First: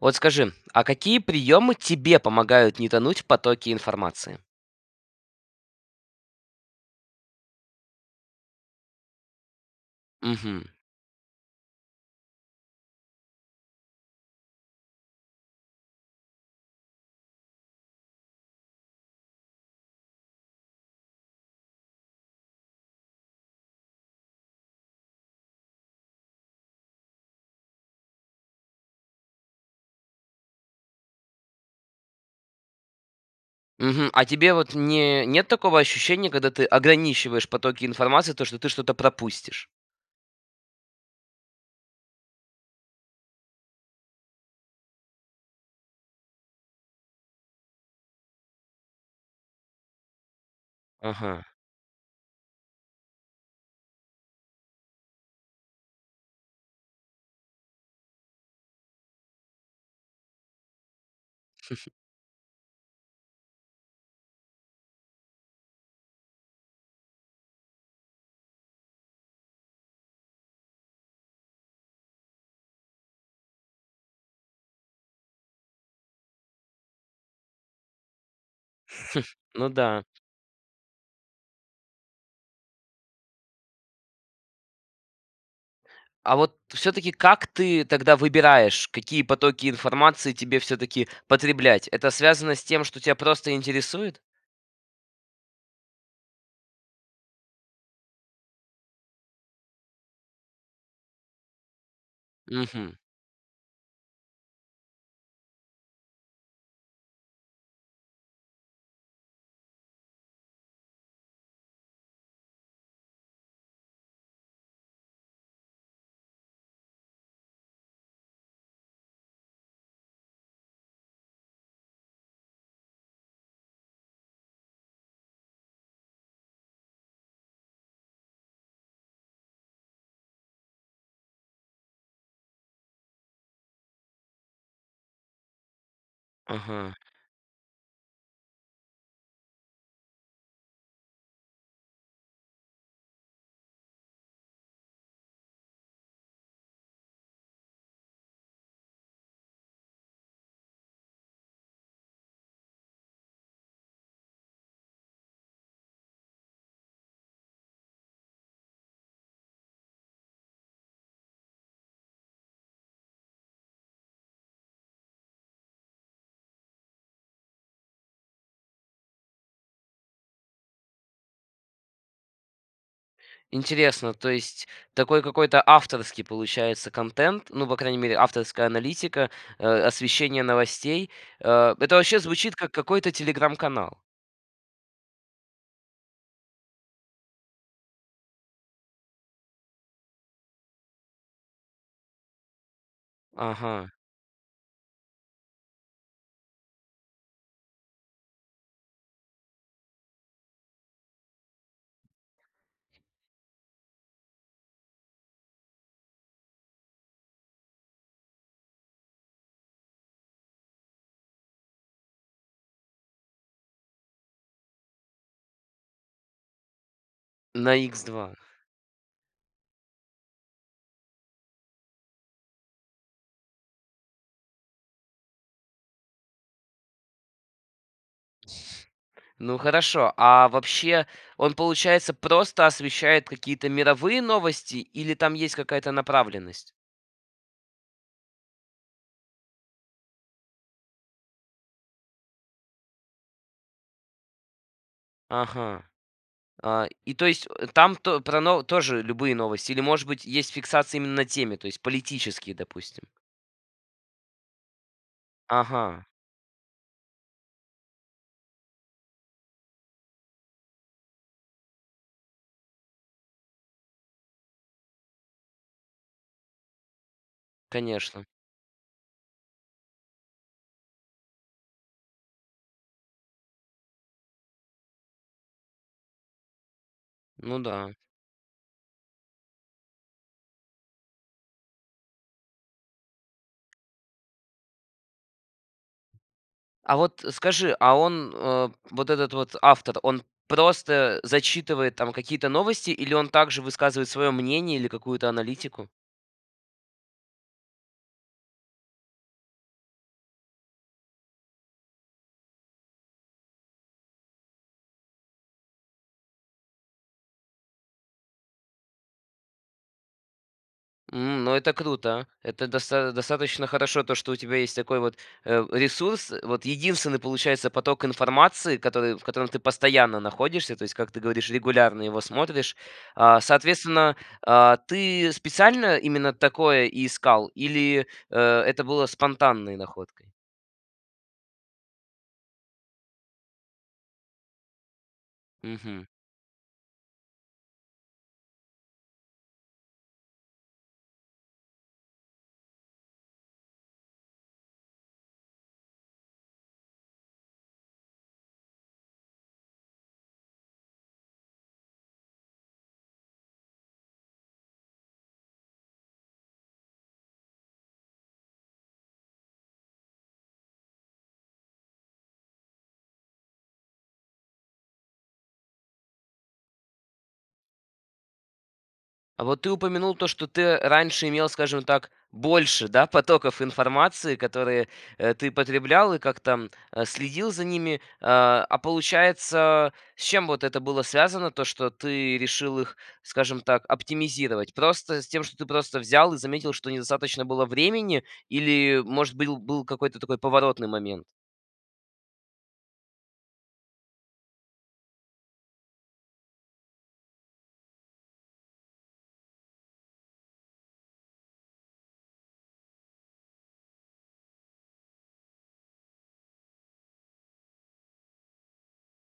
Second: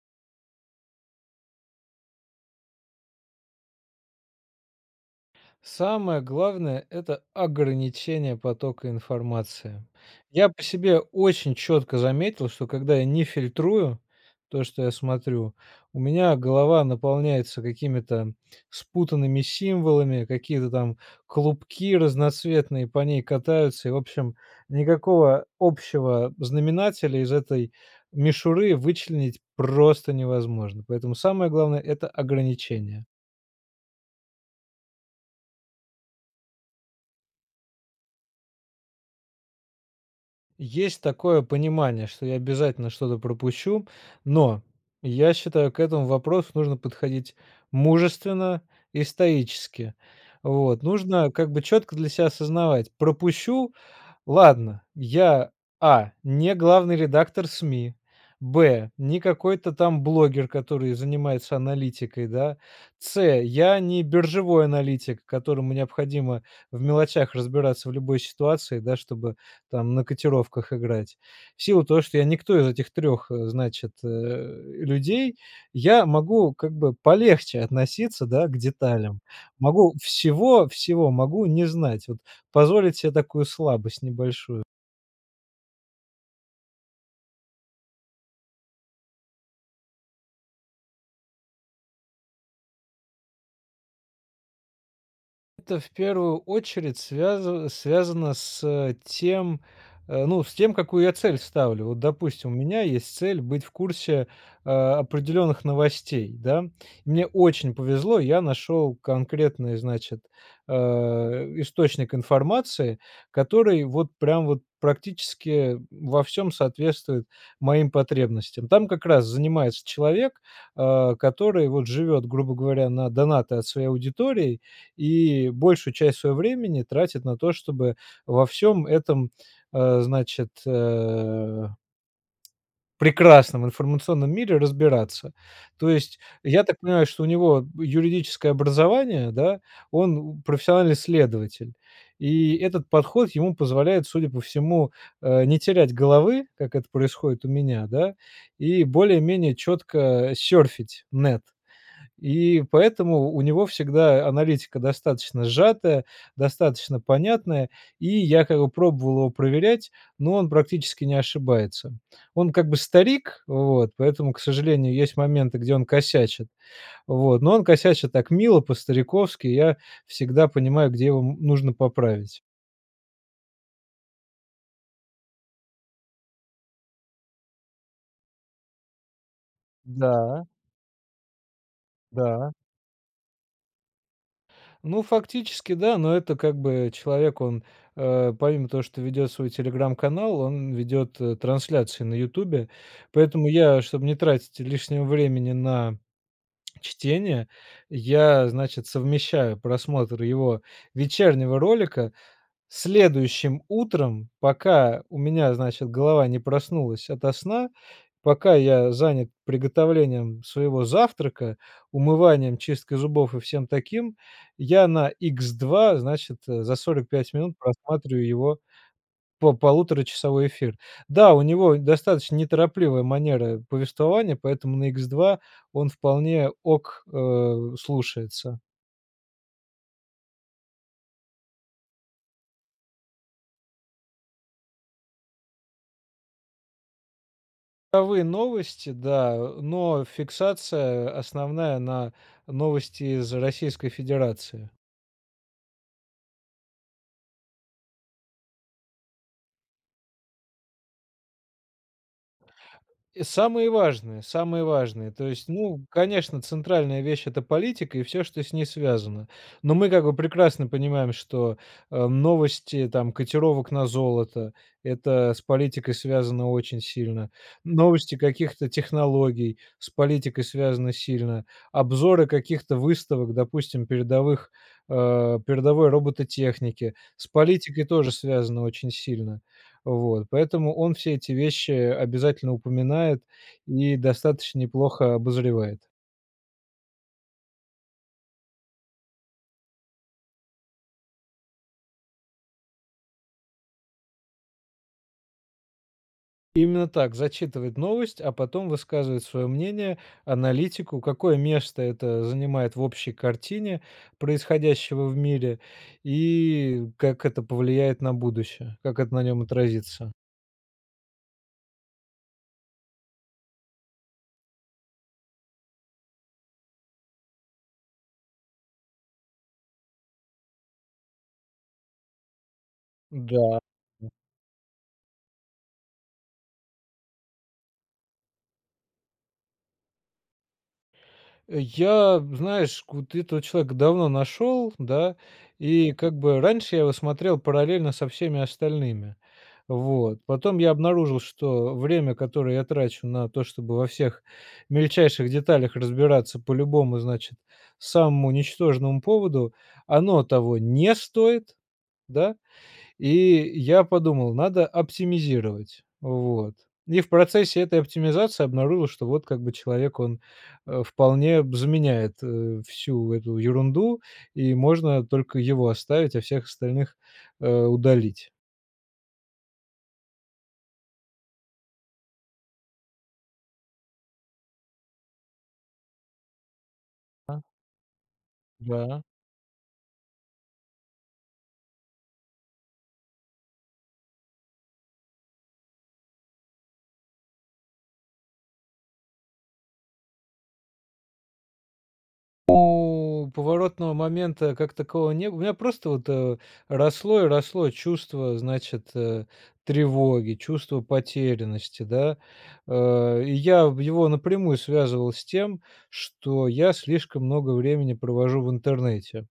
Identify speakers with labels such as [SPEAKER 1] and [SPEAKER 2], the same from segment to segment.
[SPEAKER 1] Вот скажи, а какие приемы тебе помогают не тонуть в потоки информации?
[SPEAKER 2] Самое главное- это ограничение потока информации. Я по
[SPEAKER 1] Мгм.
[SPEAKER 2] себе очень четко заметил, что когда я не фильтрую, то что я смотрю, у меня голова наполняется какими-то спутанными символами, какие-то там клубки разноцветные по ней катаются, и, в общем, никакого общего знаменателя из этой мишуры вычленить просто невозможно, поэтому самое главное- это ограничение.
[SPEAKER 1] Мгм. А тебе вот не нет такого ощущения, когда ты ограничиваешь потоки информации, то что ты что-то пропустишь?
[SPEAKER 2] Есть такое понимание, что я обязательно что-то пропущу, но, я считаю, к этому вопросу нужно подходить мужественно и стоически. Вот, нужно как
[SPEAKER 1] Ага.
[SPEAKER 2] бы четко для себя осознавать, пропущу- ладно. Я: а) не главный редактор СМИ, б) не какой-то там блогер, который занимается аналитикой, да, с) я не биржевой аналитик, которому необходимо в мелочах разбираться в любой ситуации, да, чтобы там на котировках играть. В силу того, что я никто из этих 3, значит, э, людей, я могу как бы полегче относиться, да, к деталям,
[SPEAKER 1] Ну
[SPEAKER 2] могу
[SPEAKER 1] да.
[SPEAKER 2] всего-всего могу не знать, вот позволить себе такую слабость небольшую.
[SPEAKER 1] А вот всё-таки как ты тогда выбираешь, какие потоки информации тебе всё-таки потреблять? Это связано с тем, что тя просто интересует?
[SPEAKER 2] Это в первую очередь связа связано с тем, ну, с тем какую я цель ставлю. Вот, допустим, у меня
[SPEAKER 1] Мгм.
[SPEAKER 2] есть цель быть в курсе, э, определенных новостей, да. Мне очень повезло, я нашел конкретный значит, э, источник информации, который вот прям вот практически во всём соответствует моим потребностям. Там как раз занимается человек, э, который вот живет, грубо говоря, на донаты от своей аудитории и большую часть своего времени тратит на то, чтобы во всем этом, э, значит, э прекрасном информационном мире разбираться. То есть я так
[SPEAKER 1] Ага.
[SPEAKER 2] понимаю, что у него юридическое образование, да, он, м, профессиональный следователь, и этот подход ему позволяет, судя по всему, э, не терять головы, как это происходит у меня, да, и более-менее четко серфить нэт и поэтому у него всегда аналитика достаточно сжатая, достаточно понятная и я как бы пробовал его проверять, но он практически не ошибается. Он как бы старик, вот поэтому, к сожалению, есть моменты где он косячит, вот, но он косячит так мило по-стариковски, я всегда понимаю где его м нужно поправить.
[SPEAKER 1] Интересно, то есть такой какой-то авторский получается контент, ну, по крайней мере авторская аналитика, э, освещение
[SPEAKER 2] Да.
[SPEAKER 1] новостей. Э, это вообще
[SPEAKER 2] Да.
[SPEAKER 1] звучит как какой-то "Телеграм"-канал.
[SPEAKER 2] Ну, фактически, да, но это как бы, человек он, э, помимо того, что ведет свой "Телеграм"-канал, он ведет трансляцию на "Ютубе", поэтому я
[SPEAKER 1] Ага.
[SPEAKER 2] чтобы не тратить лишнего времени на чтение, я, значит, совмещаю просмотр его вечернего ролика следующим утром, пока у меня, значит, голова не проснулась ото сна, пока я занят приготовлением своего завтрака, умыванием, чисткой зубов и всем таким, я на икс 2, значит, за 45 минут
[SPEAKER 1] На икс
[SPEAKER 2] просматриваю
[SPEAKER 1] 2.
[SPEAKER 2] его по полуторачасовой эфир. Да, у него достаточно неторопливая манера повествования, поэтому на икс 2 он вполне окей, э, слушается.
[SPEAKER 1] Ну хорошо, а вообще он получается просто освещает какие-то мировые новости или там есть какая-то направленность?
[SPEAKER 2] [unintelligible] Новости, да, э, но фиксация, основная на новости из Российской Федерации.
[SPEAKER 1] Ага. А, и то есть, э, там то про но тоже любые новости, или может быть есть фиксация именно темы, то есть политические, допустим?
[SPEAKER 2] И самые важные, самые важные, то есть, ну,
[SPEAKER 1] Ага.
[SPEAKER 2] конечно, центральная вещь- это политика и всё, что с ней связано. Но мы, как бы, прекрасно понимаем, что, э, новости там котировок на золото- это с политикой связано очень сильно, новости
[SPEAKER 1] Конечно.
[SPEAKER 2] каких-то технологий с политикой связаны сильно, обзоры каких-то выставок, допустим передовых, э, передовой робототехники, с
[SPEAKER 1] Ну
[SPEAKER 2] политикой
[SPEAKER 1] да.
[SPEAKER 2] тоже связано очень сильно. Вот, поэтому он все эти вещи обязательно упоминает и достаточно неплохо обозревает.
[SPEAKER 1] А вот скажи, а он, э, вот этот вот автор, он просто, э, зачитывает, там, какие-то новости, или он также высказывает свое мнение или какую-то аналитику?
[SPEAKER 2] Именно так: зачитывает новость, а потом высказывает свое мнение, аналитику, какое место это занимает в общей картине происходящего в мире, и как это повлияет на будущее, как это на нем отразится.
[SPEAKER 1] Н ну это круто. Это доста достаточно хорошо, то, что у тебя есть такой вот, э, ресурс. Вот единственный получается поток информации, который в котором ты постоянно находишься, то есть как ты говоришь регулярно, его смотришь. А,
[SPEAKER 2] Да.
[SPEAKER 1] соответственно, а, ты специально именно такое и искал, или, э, это было спонтанной находкой?
[SPEAKER 2] Я знаешь, вот этого человека давно нашел, да, и
[SPEAKER 1] Мгм.
[SPEAKER 2] как бы раньше я его смотрел параллельно со всеми остальными, вот. Потом я обнаружил, что время которое я трачу на то, чтобы во всех мельчайших деталях разбираться по любому, значит, самому ничтожному поводу, оно того не стоит, да, и я подумал: "Hадо оптимизировать". Вот. И в процессе этой оптимизации обнаружил, что вот как бы человек он, а, вполне б заменяет, э, всю эту ерунду и можно только его оставить, а, всех остальных, э, удалить.
[SPEAKER 1] А вот ты упомянул то, что ты раньше имел, скажем так, больше, да, потоков информации, которые, э, ты потреблял и как-то, а,
[SPEAKER 2] Да.
[SPEAKER 1] следил за ними, а, а
[SPEAKER 2] Да.
[SPEAKER 1] получается, с чем вот это было связано то, что ты решил их, скажем так, оптимизировать? Просто с тем, что ты просто взял и заметил, что недостаточно было времени, или, может быть, был какой-то такой поворотный момент?
[SPEAKER 2] О, поворотного момента как такового не бы У меня просто вот росло и росло чувство значит, э, тревоги, чувство потерянности, да. Э, и я в его напрямую связывал с тем, что я слишком много времени провожу в интернете.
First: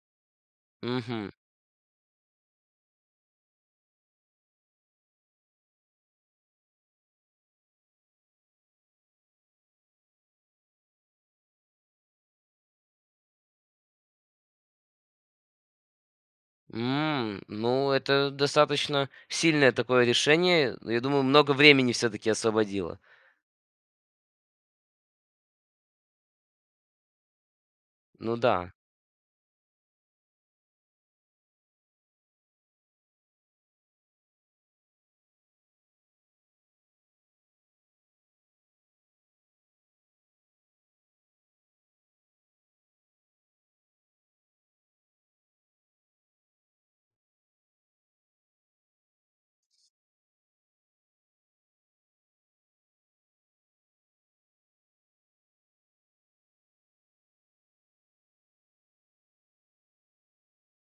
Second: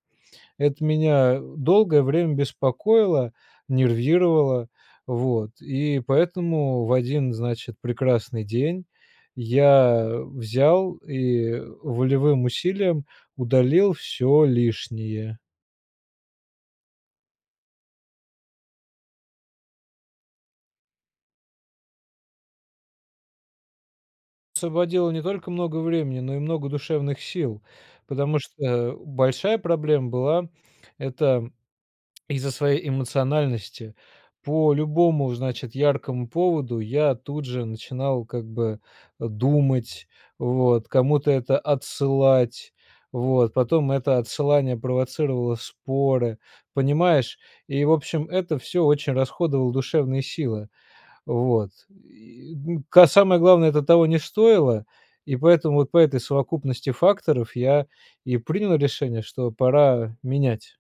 [SPEAKER 2] Это
[SPEAKER 1] Мгм.
[SPEAKER 2] меня долгое время беспокоило, нервировало, вот и поэтому в один значит прекрасный день я взял и волевым усилием удалил всё лишнее.
[SPEAKER 1] М, ну это достаточно сильное такое решение, я думаю, много времени всё-таки освободило.
[SPEAKER 2] Освободил не только много времени, но и много душевных сил.
[SPEAKER 1] Ну
[SPEAKER 2] Потому
[SPEAKER 1] да.
[SPEAKER 2] что большая проблема была это из-за своей эмоциональности по любому, значит, яркому поводу я тут же начинал как бы думать, вот, кому-то это отсылать, вот, потом это отсылание провоцировало споры, понимаешь, и в общем это всё очень расходовала душевные силы, вот. И ка самое главное это того не стоило, и поэтому вот по этой совокупности факторов я и принял решение, что пора менять.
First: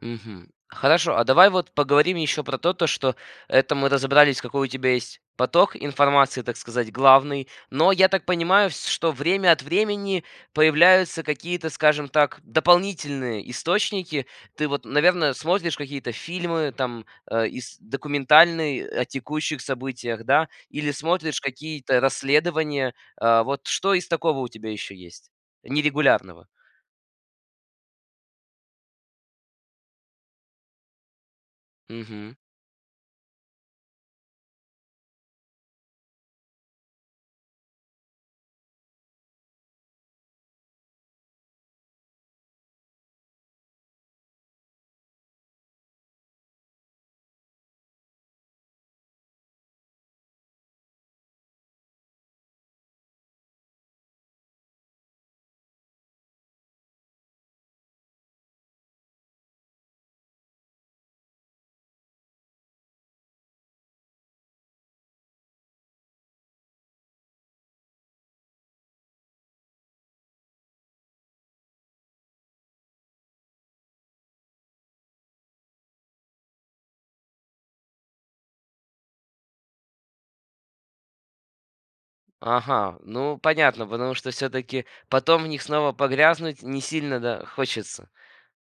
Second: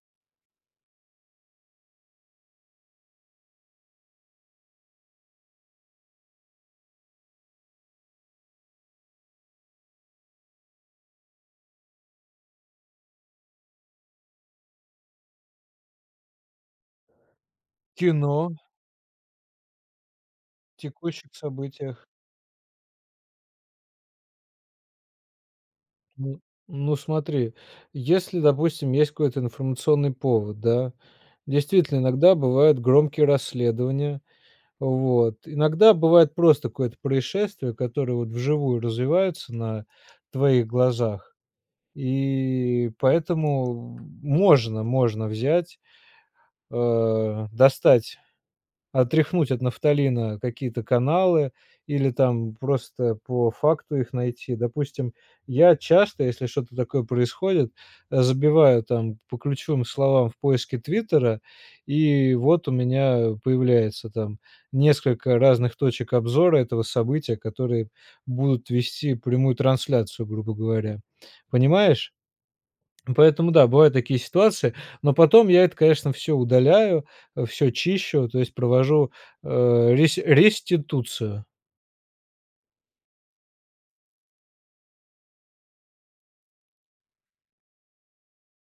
[SPEAKER 1] Мгм. Хорошо, а давай вот поговорим еще про то, что это мы разобрались какой у тебя есть поток информации, так сказать, главный, Но, я так понимаю, вс что время от времени появляются какие-то, скажем так, дополнительные источники. Ты вот, наверное, смотришь какие-то фильмы, там, а, ис
[SPEAKER 2] Кино.
[SPEAKER 1] документальные, о текущих событиях, да? Или
[SPEAKER 2] Текущих
[SPEAKER 1] смотришь какие-то
[SPEAKER 2] событиях.
[SPEAKER 1] расследования. Э, вот что из такого у тебя еще есть?
[SPEAKER 2] Н,
[SPEAKER 1] Нерегулярного.
[SPEAKER 2] ну смотри, если допустим есть какой-то информационный повод, да. Действительно
[SPEAKER 1] Мгм.
[SPEAKER 2] иногда бывают громкие расследования, вот, иногда бывает просто какое-то происшествие, которое вот вживую развиваются на твоих глазах и поэтому можно, можно взять, э, достать, отряхнуть от нафталина какие-то каналы или там просто по факту их найти. Допустим я часто, если что-то такое происходит, забиваю там по ключевым словам в поиске "Твиттера" и вот у меня появляется, там, несколько разных точек обзора этого события, которые будут вести прямую трансляцию, грубо говоря. Понимаешь? Поэтому да, бывают такие ситуации, но потом я это конечно всё удаляю, всё чищу, то есть провожу, э, рес реституцию.
[SPEAKER 1] Ага, ну понятно, потому что всё-таки потом в них снова погрязнуть не сильно, да, хочется.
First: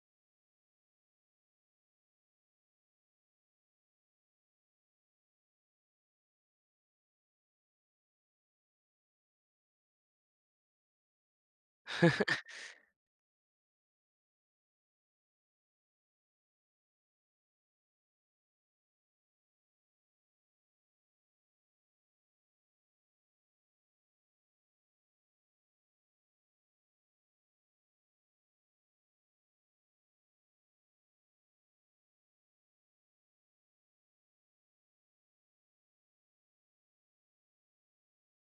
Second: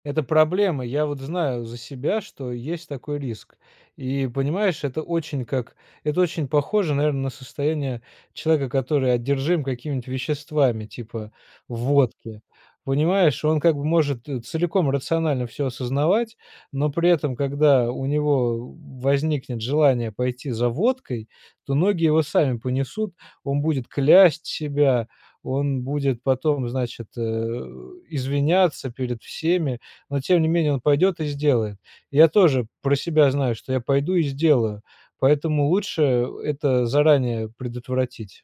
[SPEAKER 2] Это проблема. Я вот знаю за себя, что есть такой риск и понимаешь это очень как это очень похоже наверно на состояние человека, который одержим какими веществами типа водки, понимаешь. Он как бы может целиком рационально всё осознавать, но при этом когда у него возникнет желание пойти за водкой, то ноги его сами понесут, он будет клясть себя, он будет потом значит, э, извиняться перед всеми, но тем не менее он пойдет и сделает. Я тоже про себя знаю, что я пойду и сделаю, поэтому лучше это заранее предотвратить.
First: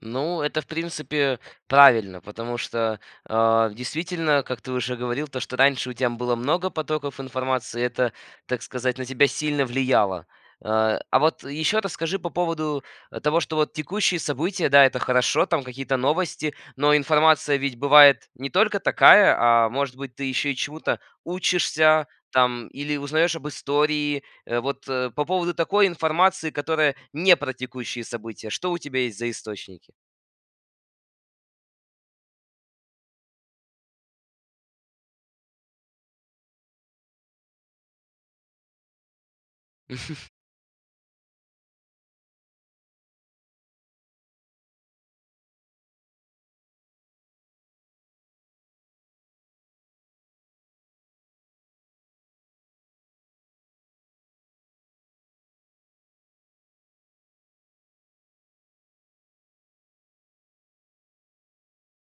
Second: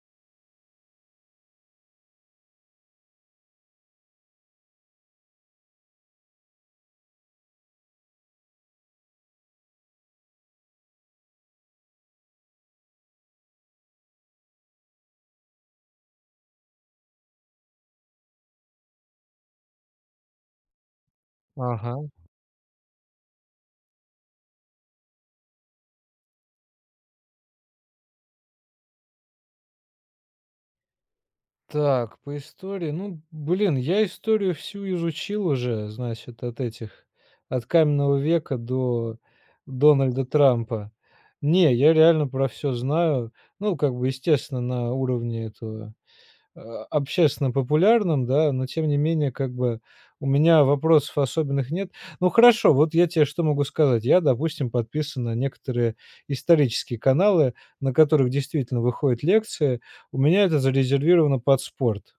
[SPEAKER 1] Ну, это, в принципе, правильно. Потому что, э, действительно, как ты уже говорил, то что раньше у тебя было много потоков информации, это, так сказать, на тебя сильно влияло. Э, а вот еще расскажи по поводу, того, что вот текущие события да, это хорошо, там какие-то новости, но информация ведь бывает не только такая, а может быть ты еще и чему-то учишься,
[SPEAKER 2] Ага.
[SPEAKER 1] там, или узнаешь об истории, вот по поводу такой информации, которая не про текущие события. Что у тебя есть за источники?
[SPEAKER 2] Так, по истории, ну блин, я историю всю изучил уже, значит, от этих от каменного века до Дональда Трампа, не я реально про всё знаю, ну как бы естественно на уровне этого, а, общественно популярном, да, но тем не менее как бы у меня вопросов особенных нет. Ну хорошо, вот я тебе что могу сказать. Я допустим подписан на некоторые исторические каналы, на которых действительно выходят лекции, у меня это зарезервировано под спорт.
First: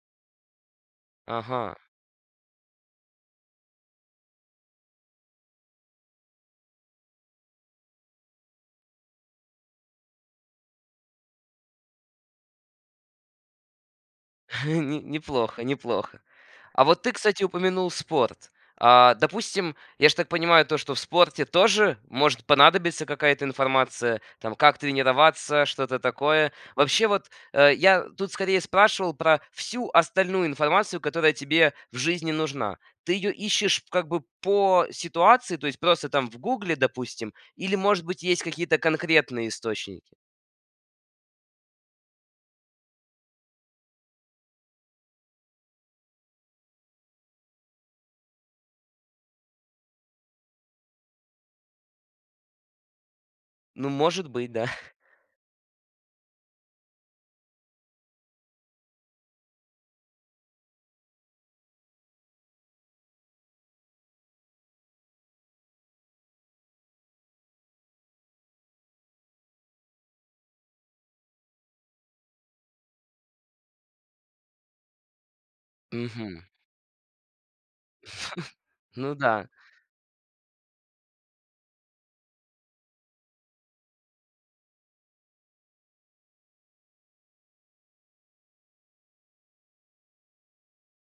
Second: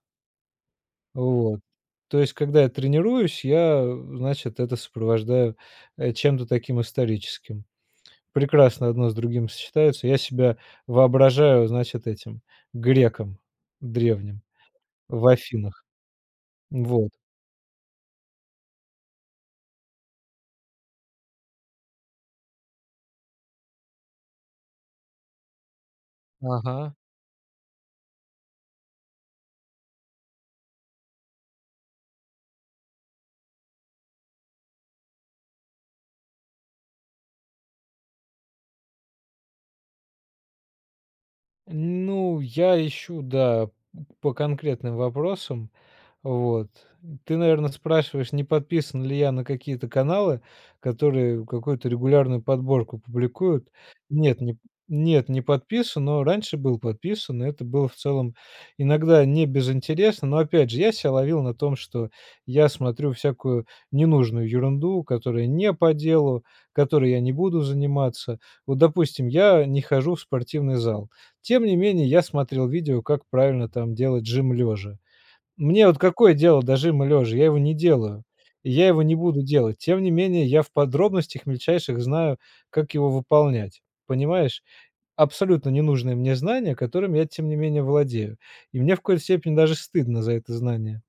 [SPEAKER 2] Вот.
[SPEAKER 1] Ага.
[SPEAKER 2] То есть когда я тренируюсь я, э, значит это сопровождаю, э, чем-то таким историческим. Прекрасно одно с другим сочетаются. Я себя воображаю, значит, этим греком древним
[SPEAKER 1] Не
[SPEAKER 2] в
[SPEAKER 1] неплохо,
[SPEAKER 2] Афинах.
[SPEAKER 1] неплохо. А вот
[SPEAKER 2] Вот.
[SPEAKER 1] ты, кстати, упомянул спорт. А, допустим, я ж так понимаю то, что в спорте тоже может понадобиться какая-то информация, там как тренироваться, что-то такое.
[SPEAKER 2] Ага.
[SPEAKER 1] Вообще вот, э, я тут, скорее, спрашивал про всю остальную информацию, которая тебе в жизни нужна. Ты её ищешь, как бы, по ситуации, то есть просто, там, в "Гугле", допустим, или, может быть, есть какие-то конкретные источники?
[SPEAKER 2] Ну, я ищу, да, по конкретным вопросам, вот. Ты наверное спрашиваешь не подписан ли я на какие-то каналы, которые какую-то регулярную подборку публикуют.
[SPEAKER 1] Ну, может
[SPEAKER 2] Нет,
[SPEAKER 1] быть,
[SPEAKER 2] не п
[SPEAKER 1] да.
[SPEAKER 2] нет не подписан, но раньше был подписан и это было в целом иногда не без интереса. Но опять же я себя ловил на том, что я смотрю всякую ненужную ерунду, которая не по делу, которой я не буду заниматься. Вот, допустим, я не хожу в спортивный зал, тем не менее я смотрел видео как правильно там делать жим лежа. Мне вот какое
[SPEAKER 1] Мгм.
[SPEAKER 2] дело до жима лежа? Я его не делаю и я его
[SPEAKER 1] Ну
[SPEAKER 2] не буду
[SPEAKER 1] да.
[SPEAKER 2] делать, тем не менее я в подробностях мельчайших знаю как его выполнять. Понимаешь? Абсолютно не нужные мне знания, которыми я тем не менее владею, и мне в коей степени даже стыдно за это знание.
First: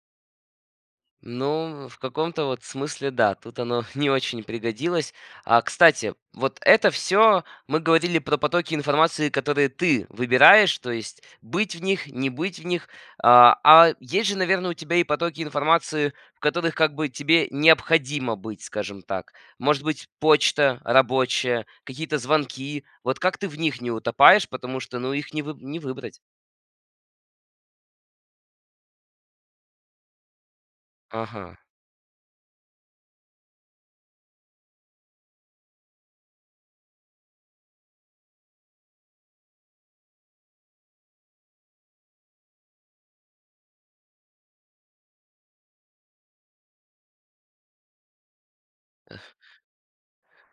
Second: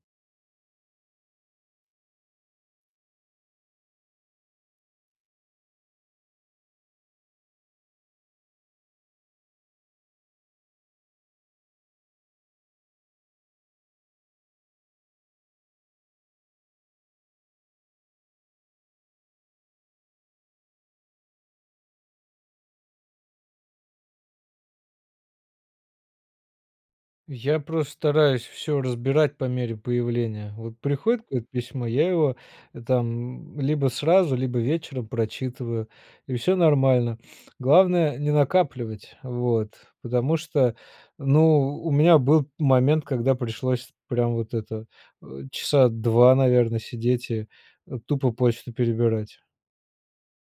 [SPEAKER 1] Ну, в каком-то вот смысле, да, тут оно не очень пригодилось. А, кстати, вот это всё мы говорили про потоки информации, которые ты выбираешь, то есть быть в них, не быть в них. А, а есть же, наверное, у тебя и потоки информации, в которых как бы тебе необходимо быть, скажем так. Может быть, почта рабочая, какие-то звонки. Вот как ты в них не утопаешь, потому что, ну их не вы не выбрать?
[SPEAKER 2] Я просто стараюсь всё разбирать по мере появления. Вот приходит как
[SPEAKER 1] Ага.
[SPEAKER 2] письмо, я его там, м, либо сразу, либо вечером прочитываю и всё нормально. Главное не накапливать, вот, потому что, ну у меня был момент, когда пришлось прям вот это, э, часа два наверно сидеть и, э, тупо почту перебирать.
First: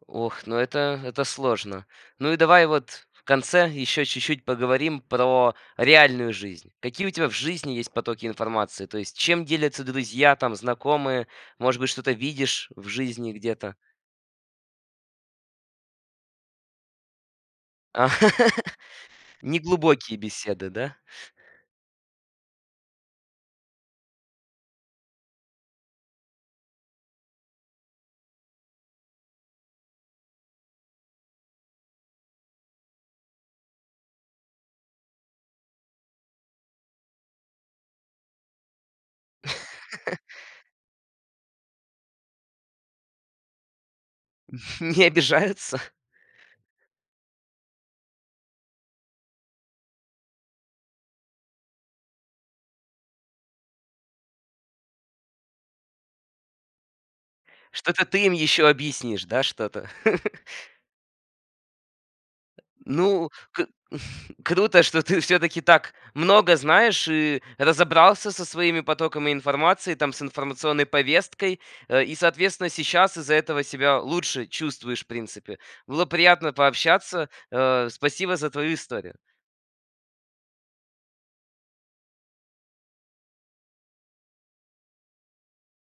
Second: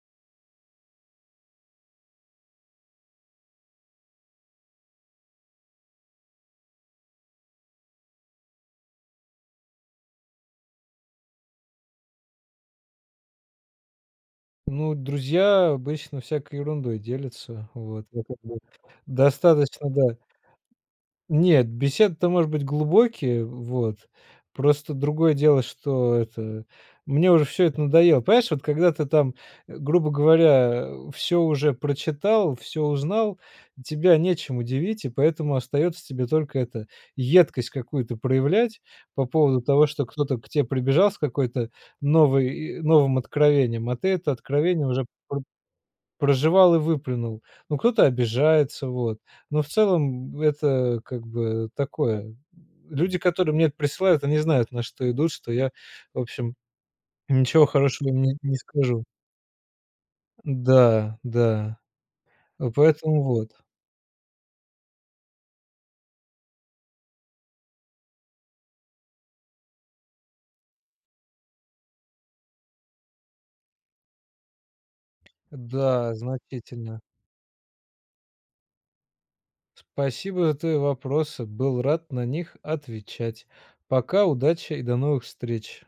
[SPEAKER 1] Ох, ну это это сложно. Ну и давай вот в конце еще чуть-чуть поговорим про реальную жизнь. Какие у тебя в жизни есть потоки информации? То есть чем делятся друзья там, знакомые? Может быть что-то видишь в жизни где-то?
[SPEAKER 2] Ну друзья обычно всякой ерундой делятся вот.
[SPEAKER 1] А!
[SPEAKER 2] Этот вот Достаточно, да.
[SPEAKER 1] Неглубокие беседы, да?
[SPEAKER 2] Нет, беседы-то может быть глубокие, вот, просто другое дело, что это мне уже всё это надоело. Понимаешь, вот когда ты там, грубо говоря, э, всё уже прочитал, всё узнал, тебя нечем удивить, и поэтому остается тебе только это, едкость какую-то проявлять по поводу того, что кто-то к те прибежал с какой-то новой и новым откровением, а ты это откровение уже
[SPEAKER 1] Не
[SPEAKER 2] пр
[SPEAKER 1] обижаются?
[SPEAKER 2] прожевал и выплюнул. Ну кто-то обижается вот, но в целом это как бы такое. Люди которые мне присылают они знают на что идут, что я в общем ничего
[SPEAKER 1] Что-то
[SPEAKER 2] хорошего им
[SPEAKER 1] ты им
[SPEAKER 2] не не
[SPEAKER 1] ещё
[SPEAKER 2] скажу.
[SPEAKER 1] объяснишь, да, что-то?
[SPEAKER 2] Да, да. Ну поэтому
[SPEAKER 1] Ну,
[SPEAKER 2] вот.
[SPEAKER 1] к круто, что ты всё-таки так много знаешь и разобрался со своими потоками информации, там, с информационной повесткой э, и, соответственно, сейчас из-за этого себя лучше чувствуешь, в принципе. Было
[SPEAKER 2] Да
[SPEAKER 1] приятно
[SPEAKER 2] значительно.
[SPEAKER 1] пообщаться, а, спасибо за твою историю!
[SPEAKER 2] Спасибо твои вопросы! Был рад на них отвечать! Пока, удачи и до новых встреч!